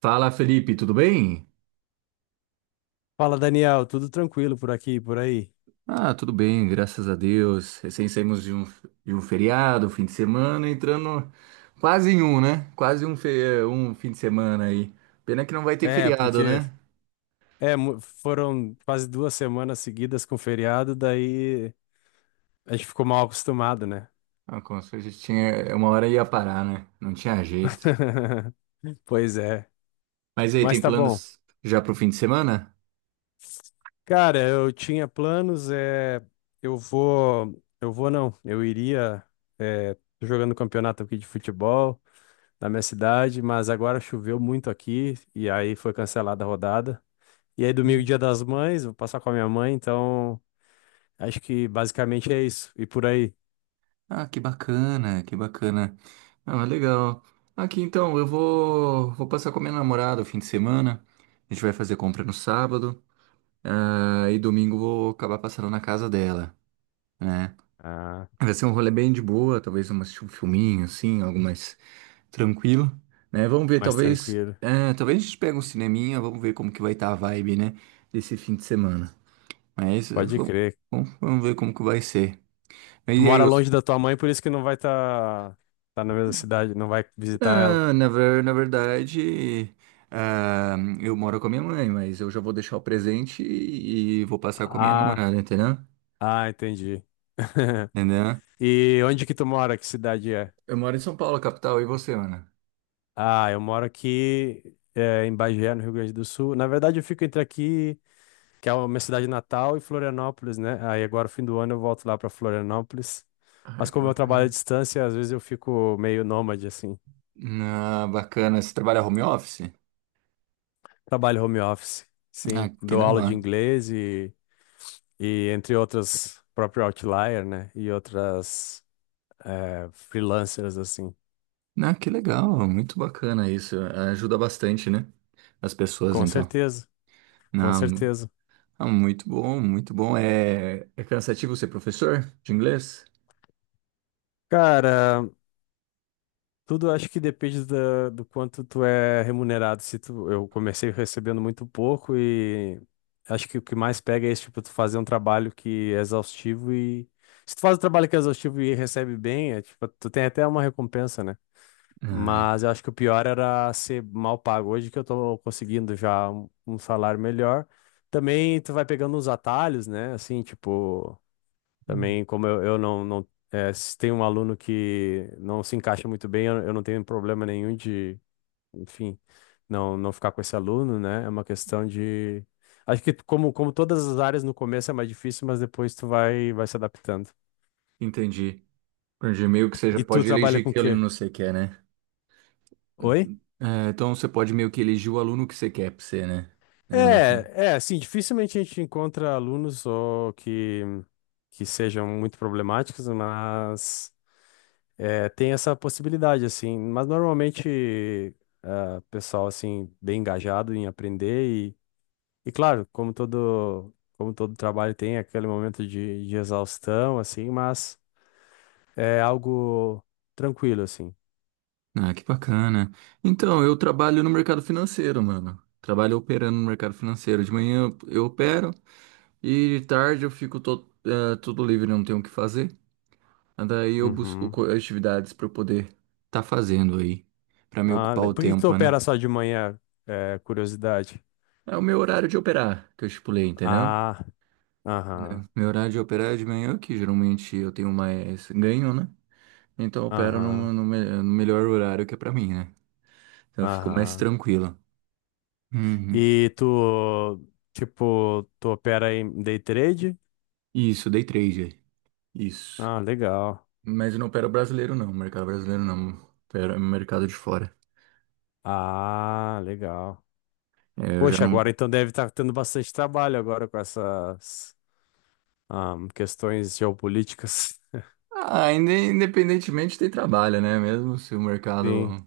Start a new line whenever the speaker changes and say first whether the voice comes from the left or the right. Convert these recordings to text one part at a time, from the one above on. right: Fala, Felipe, tudo bem?
left: Fala, Daniel, tudo tranquilo por aqui, e por aí?
right: Ah, tudo bem, graças a Deus. Recém saímos de um feriado, fim de semana, entrando quase em um, né? Quase um, fe- eh, Um fim de semana aí. Pena que não vai ter
left: É,
right: feriado,
left: porque
right: né?
left: Foram quase duas semanas seguidas com feriado, daí a gente ficou mal acostumado, né?
right: Ah, como se a gente tinha uma hora ia parar, né? Não tinha jeito.
left: Pois é,
right: Mas aí,
left: mas
right: tem
left: tá bom.
right: planos já pro fim de semana?
left: Cara, eu tinha planos, é, eu vou não, eu iria, é, tô jogando campeonato aqui de futebol na minha cidade, mas agora choveu muito aqui e aí foi cancelada a rodada. E aí domingo, dia das mães, vou passar com a minha mãe, então acho que basicamente é isso. E por aí.
right: Ah, que bacana, que bacana. Ah, mas legal. Aqui então, vou passar com a minha namorada o fim de semana. A gente vai fazer compra no sábado. Ah, e domingo vou acabar passando na casa dela, né?
left: Ah,
right: Vai ser um rolê bem de boa, talvez um filminho, assim, algo mais tranquilo, né? Vamos ver,
left: mais
right: talvez,
left: tranquilo.
right: é, talvez a gente pegue um cineminha, vamos ver como que vai estar a vibe, né? Desse fim de semana. Mas
left: Pode
right: vamos,
left: crer.
right: vamos, vamos ver como que vai ser. Mas
left: Tu
right: e aí,
left: mora
right: eu,
left: longe da tua mãe, por isso que não vai tá na mesma cidade, não vai visitar ela.
right: na, na, ver- na verdade, ah, eu moro com a minha mãe, mas eu já vou deixar o presente e vou passar com a minha
left: Ah,
right: namorada, entendeu?
left: ah, entendi.
right: Entendeu?
left: E onde que tu mora? Que cidade é?
right: Eu moro em São Paulo, capital, e você, Ana?
left: Ah, eu moro aqui é, em Bagé, no Rio Grande do Sul. Na verdade, eu fico entre aqui, que é a minha cidade natal, e Florianópolis, né? Aí agora, fim do ano, eu volto lá para Florianópolis.
right: Ah,
left: Mas
right: que
left: como eu trabalho à
right: bacana.
left: distância, às vezes eu fico meio nômade, assim.
right: Ah, bacana. Você trabalha home office?
left: Trabalho home office,
right: Ah,
left: sim.
right: que
left: Dou
right: da
left: aula de
right: hora.
left: inglês e entre outras, próprio Outlier, né? E outras freelancers, assim.
right: Ah, que legal. Muito bacana isso. Ajuda bastante, né? As pessoas,
left: Com
right: então.
left: certeza, com
right: Não,
left: certeza.
right: ah, muito bom, muito bom. É, é cansativo ser professor de inglês?
left: Cara, tudo acho que depende da, do quanto tu é remunerado. Se tu, eu comecei recebendo muito pouco e acho que o que mais pega é esse tipo, tu fazer um trabalho que é exaustivo e... Se tu faz um trabalho que é exaustivo e recebe bem, é, tipo, tu tem até uma recompensa, né?
right: Ah,
left: Mas eu acho que o pior era ser mal pago. Hoje que eu tô conseguindo já um salário melhor. Também tu vai pegando uns atalhos, né? Assim, tipo, também como eu, não é, se tem um aluno que não se encaixa muito bem, eu não tenho problema nenhum de, enfim, não ficar com esse aluno, né? É uma questão de. Acho que como todas as áreas no começo é mais difícil, mas depois vai se adaptando.
right: entendi. Entendi. Meio que você já
left: E tu
right: pode
left: trabalha
right: elegir
left: com o
right: que
left: quê?
right: aluno você quer, né?
left: Oi?
right: Uhum. É, então você pode meio que eleger o aluno que você quer pra você, né? Mais ou menos assim.
left: É, assim, dificilmente a gente encontra alunos que sejam muito problemáticos, mas é, tem essa possibilidade, assim. Mas normalmente, ah, pessoal, assim, bem engajado em aprender e claro, como todo trabalho tem aquele momento de exaustão, assim, mas é algo tranquilo, assim.
right: Ah, que bacana. Então, eu trabalho no mercado financeiro, mano. Trabalho operando no mercado financeiro. De manhã eu opero e de tarde eu fico todo, tudo livre, não tenho o que fazer. Daí eu busco
left: Uhum.
right: atividades para eu poder tá fazendo aí, para me
left: Ah,
right: ocupar o
left: por que que tu
right: tempo, né?
left: opera só de manhã? É, curiosidade.
right: É o meu horário de operar que eu estipulei, entendeu?
left: Ah,
right: Né?
left: aham,
right: Meu horário de operar é de manhã, que geralmente eu tenho mais ganho, né? Então eu opero
left: aham.
right: no melhor horário que é pra mim, né? Então eu fico mais
left: Aham.
right: tranquilo. Uhum.
left: E tu, tipo, tu opera em day trade?
right: Isso, day trade. Isso.
left: Ah, legal.
right: Mas eu não opero brasileiro, não. Mercado brasileiro, não. Opero mercado de fora.
left: Ah, legal.
right: É, eu já
left: Poxa,
right: não.
left: agora então deve estar tendo bastante trabalho agora com essas questões geopolíticas.
right: Ah, independentemente tem trabalho, né? Mesmo se o
left: Sim,
right: mercado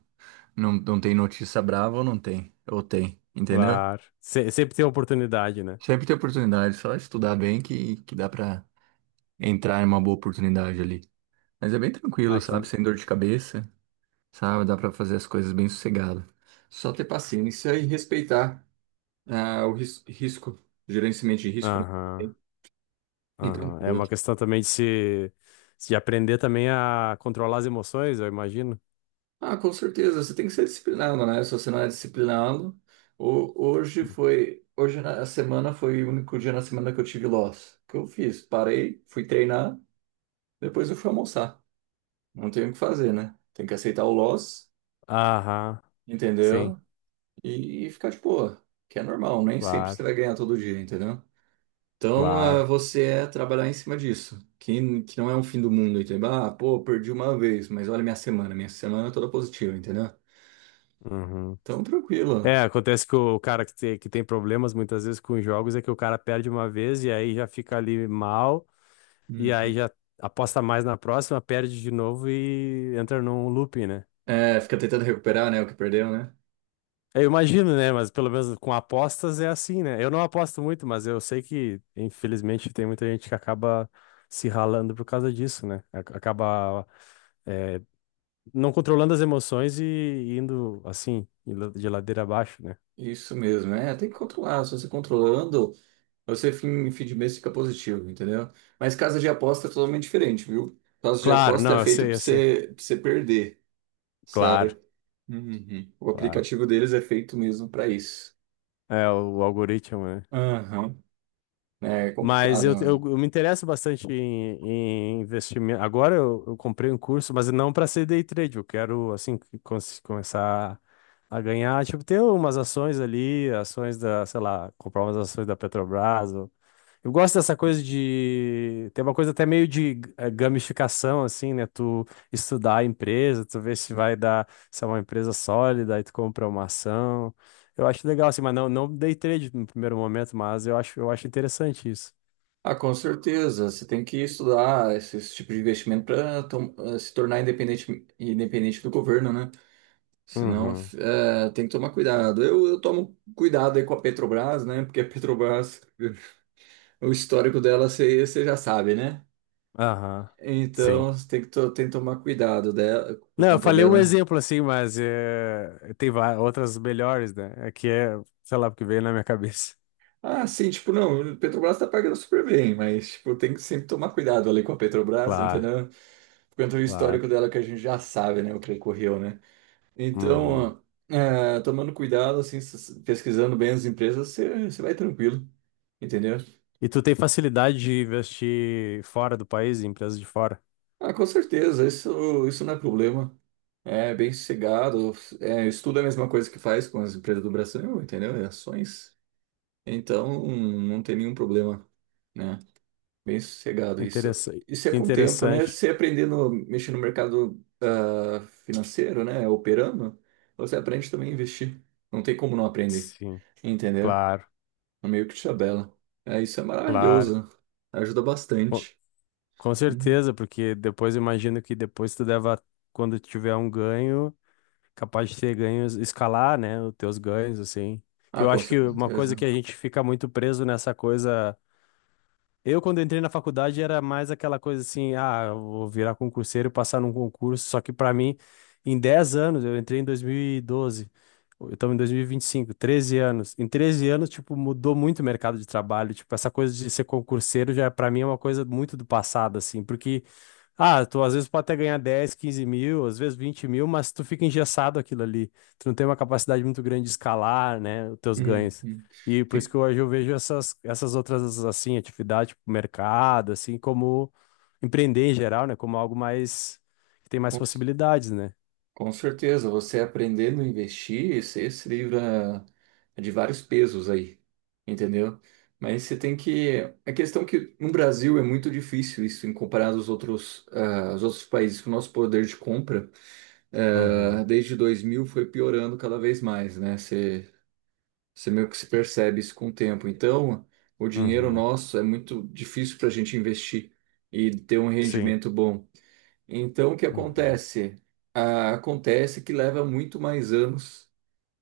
right: não tem notícia brava ou não tem. Ou tem, entendeu?
left: claro. Sempre tem oportunidade, né?
right: Sempre tem oportunidade. Só estudar bem que dá pra entrar em uma boa oportunidade ali. Mas é bem tranquilo, sabe?
left: Aquele...
right: Sem dor de cabeça, sabe? Dá pra fazer as coisas bem sossegado. Só ter paciência e respeitar o risco, gerenciamento de risco, né?
left: Aham,
right: E
left: aham. É
right: tranquilo.
left: uma questão também de se, de aprender também a controlar as emoções, eu imagino.
right: Ah, com certeza, você tem que ser disciplinado, né? Se você não é disciplinado,
left: Hum.
right: hoje na semana foi o único dia na semana que eu tive loss. O que eu fiz? Parei, fui treinar, depois eu fui almoçar. Não tenho o que fazer, né? Tem que aceitar o loss,
left: Aham, sim,
right: entendeu? E ficar de boa, que é normal, nem sempre
left: claro,
right: você vai ganhar todo dia, entendeu? Então, ah,
left: claro.
right: você é trabalhar em cima disso, que não é um fim do mundo, entendeu? Ah, pô, perdi uma vez, mas olha minha semana é toda positiva, entendeu?
left: Uhum.
right: Então, tranquilo.
left: É, acontece que o cara que tem problemas muitas vezes com jogos é que o cara perde uma vez e aí já fica ali mal, e aí
right: Uhum.
left: já aposta mais na próxima, perde de novo e entra num looping, né?
right: É, fica tentando recuperar, né, o que perdeu, né?
left: Eu imagino, né? Mas pelo menos com apostas é assim, né? Eu não aposto muito, mas eu sei que, infelizmente, tem muita gente que acaba se ralando por causa disso, né? Acaba, é, não controlando as emoções e indo assim, de ladeira abaixo, né?
right: Isso mesmo, é, tem que controlar. Se você controlando, você fim de mês fica positivo, entendeu? Mas casa de aposta é totalmente diferente, viu? Casa de
left: Claro,
right: aposta é
left: não, eu
right: feita
left: sei, eu sei.
right: pra você perder,
left: Claro,
right: sabe? Uhum. O
left: claro.
right: aplicativo deles é feito mesmo pra isso.
left: É, o algoritmo, né?
right: Aham. É
left: Mas
right: complicado, mano.
left: eu me interesso bastante em, em investimento. Agora eu comprei um curso, mas não para ser day trade. Eu quero, assim, começar a ganhar, tipo, ter umas ações ali, ações da, sei lá, comprar umas ações da Petrobras, eu gosto dessa coisa de. Tem uma coisa até meio de gamificação, assim, né? Tu estudar a empresa, tu ver se vai dar, se é uma empresa sólida, aí tu compra uma ação. Eu acho legal, assim, mas não dei trade no primeiro momento, mas eu acho interessante isso.
right: Ah, com certeza. Você tem que estudar esse tipo de investimento para se tornar independente, independente do governo, né? Senão,
left: Uhum.
right: é, tem que tomar cuidado. Eu tomo cuidado aí com a Petrobras, né? Porque a Petrobras, o histórico dela, você já sabe, né?
left: Aham. Sim.
right: Então, tem que tomar cuidado dela, por
left: Não, eu
right: conta
left: falei um
right: dela, né?
left: exemplo assim, mas eh, outras melhores, né? É que é, sei lá, porque veio na minha cabeça.
right: Ah, sim, tipo, não, a Petrobras tá pagando super bem, mas, tipo, tem que sempre tomar cuidado ali com a Petrobras,
left: Claro,
right: entendeu? Por conta do
left: claro.
right: histórico dela que a gente já sabe, né? O que ocorreu, né?
left: Uhum.
right: Então, é, tomando cuidado, assim, pesquisando bem as empresas, você vai tranquilo, entendeu?
left: E tu tem facilidade de investir fora do país, em empresas de fora?
right: Ah, com certeza, isso não é problema. É bem sossegado. É, estudo é a mesma coisa que faz com as empresas do Brasil, entendeu? É ações. Então, não tem nenhum problema, né? Bem sossegado isso.
left: Interessante.
right: Isso é
left: Que
right: com o tempo, né?
left: interessante.
right: Você aprendendo a mexer no mercado financeiro, né? Operando, você aprende também a investir. Não tem como não aprender,
left: Sim,
right: entendeu?
left: claro,
right: É meio que tabela. É, isso é
left: claro.
right: maravilhoso. Ajuda
left: Com,
right: bastante.
left: com
right: Hum.
left: certeza, porque depois eu imagino que depois tu deva, quando tiver um ganho, capaz de ter ganhos, escalar, né, os teus ganhos, assim. Que
right: Ah,
left: eu
right: com
left: acho que uma coisa que
right: certeza.
left: a gente fica muito preso nessa coisa. Eu, quando entrei na faculdade, era mais aquela coisa assim, ah, eu vou virar concurseiro, passar num concurso, só que para mim, em 10 anos, eu entrei em 2012, eu estamos em 2025, 13 anos. Em 13 anos, tipo, mudou muito o mercado de trabalho, tipo, essa coisa de ser concurseiro já para mim é uma coisa muito do passado, assim, porque, ah, tu às vezes pode até ganhar 10, 15 mil, às vezes 20 mil, mas tu fica engessado aquilo ali, tu não tem uma capacidade muito grande de escalar, né, os teus
right: Hum,
left: ganhos.
right: hum.
left: E por isso que hoje eu vejo essas outras, assim, atividades, tipo mercado, assim, como empreender em geral, né? Como algo mais, que tem mais
right: Com,
left: possibilidades, né?
right: com certeza, você aprendendo a investir, você se livra de vários pesos aí, entendeu? Mas você tem que. A questão é que no Brasil é muito difícil isso em comparado aos outros, ah, aos outros países, que o nosso poder de compra,
left: Uhum,
right: ah, desde 2000 foi piorando cada vez mais, né? Você meio que se percebe isso com o tempo. Então, o dinheiro
left: uhum,
right: nosso é muito difícil para a gente investir e ter um
left: sim,
right: rendimento bom. Então, o que
left: uhum,
right: acontece? Ah, acontece que leva muito mais anos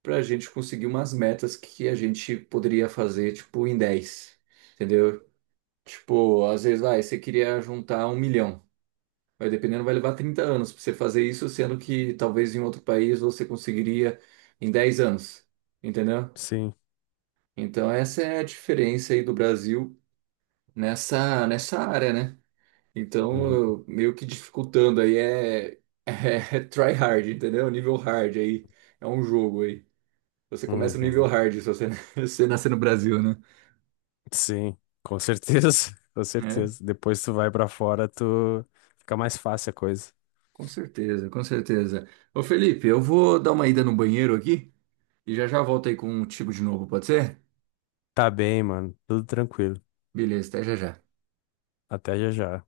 right: para a gente conseguir umas metas que a gente poderia fazer, tipo, em 10 entendeu? Tipo, às vezes, vai, você queria juntar 1 milhão. Vai dependendo, vai levar 30 anos para você fazer isso, sendo que talvez em outro país você conseguiria em 10 anos, entendeu?
left: sim,
right: Então, essa é a diferença aí do Brasil nessa área, né? Então,
left: uhum,
right: meio que dificultando aí é, é, try hard, entendeu? Nível hard aí. É um jogo aí. Você começa no nível
left: uhum,
right: hard se você, você nascer no Brasil, né?
left: sim, com certeza, com
right: É,
left: certeza. Depois tu vai pra fora, tu fica mais fácil a coisa.
right: com certeza, com certeza. Ô Felipe, eu vou dar uma ida no banheiro aqui e já já volto aí com o Tigo de novo, pode ser?
left: Tá bem, mano, tudo tranquilo.
right: Beleza, até já já.
left: Até já já.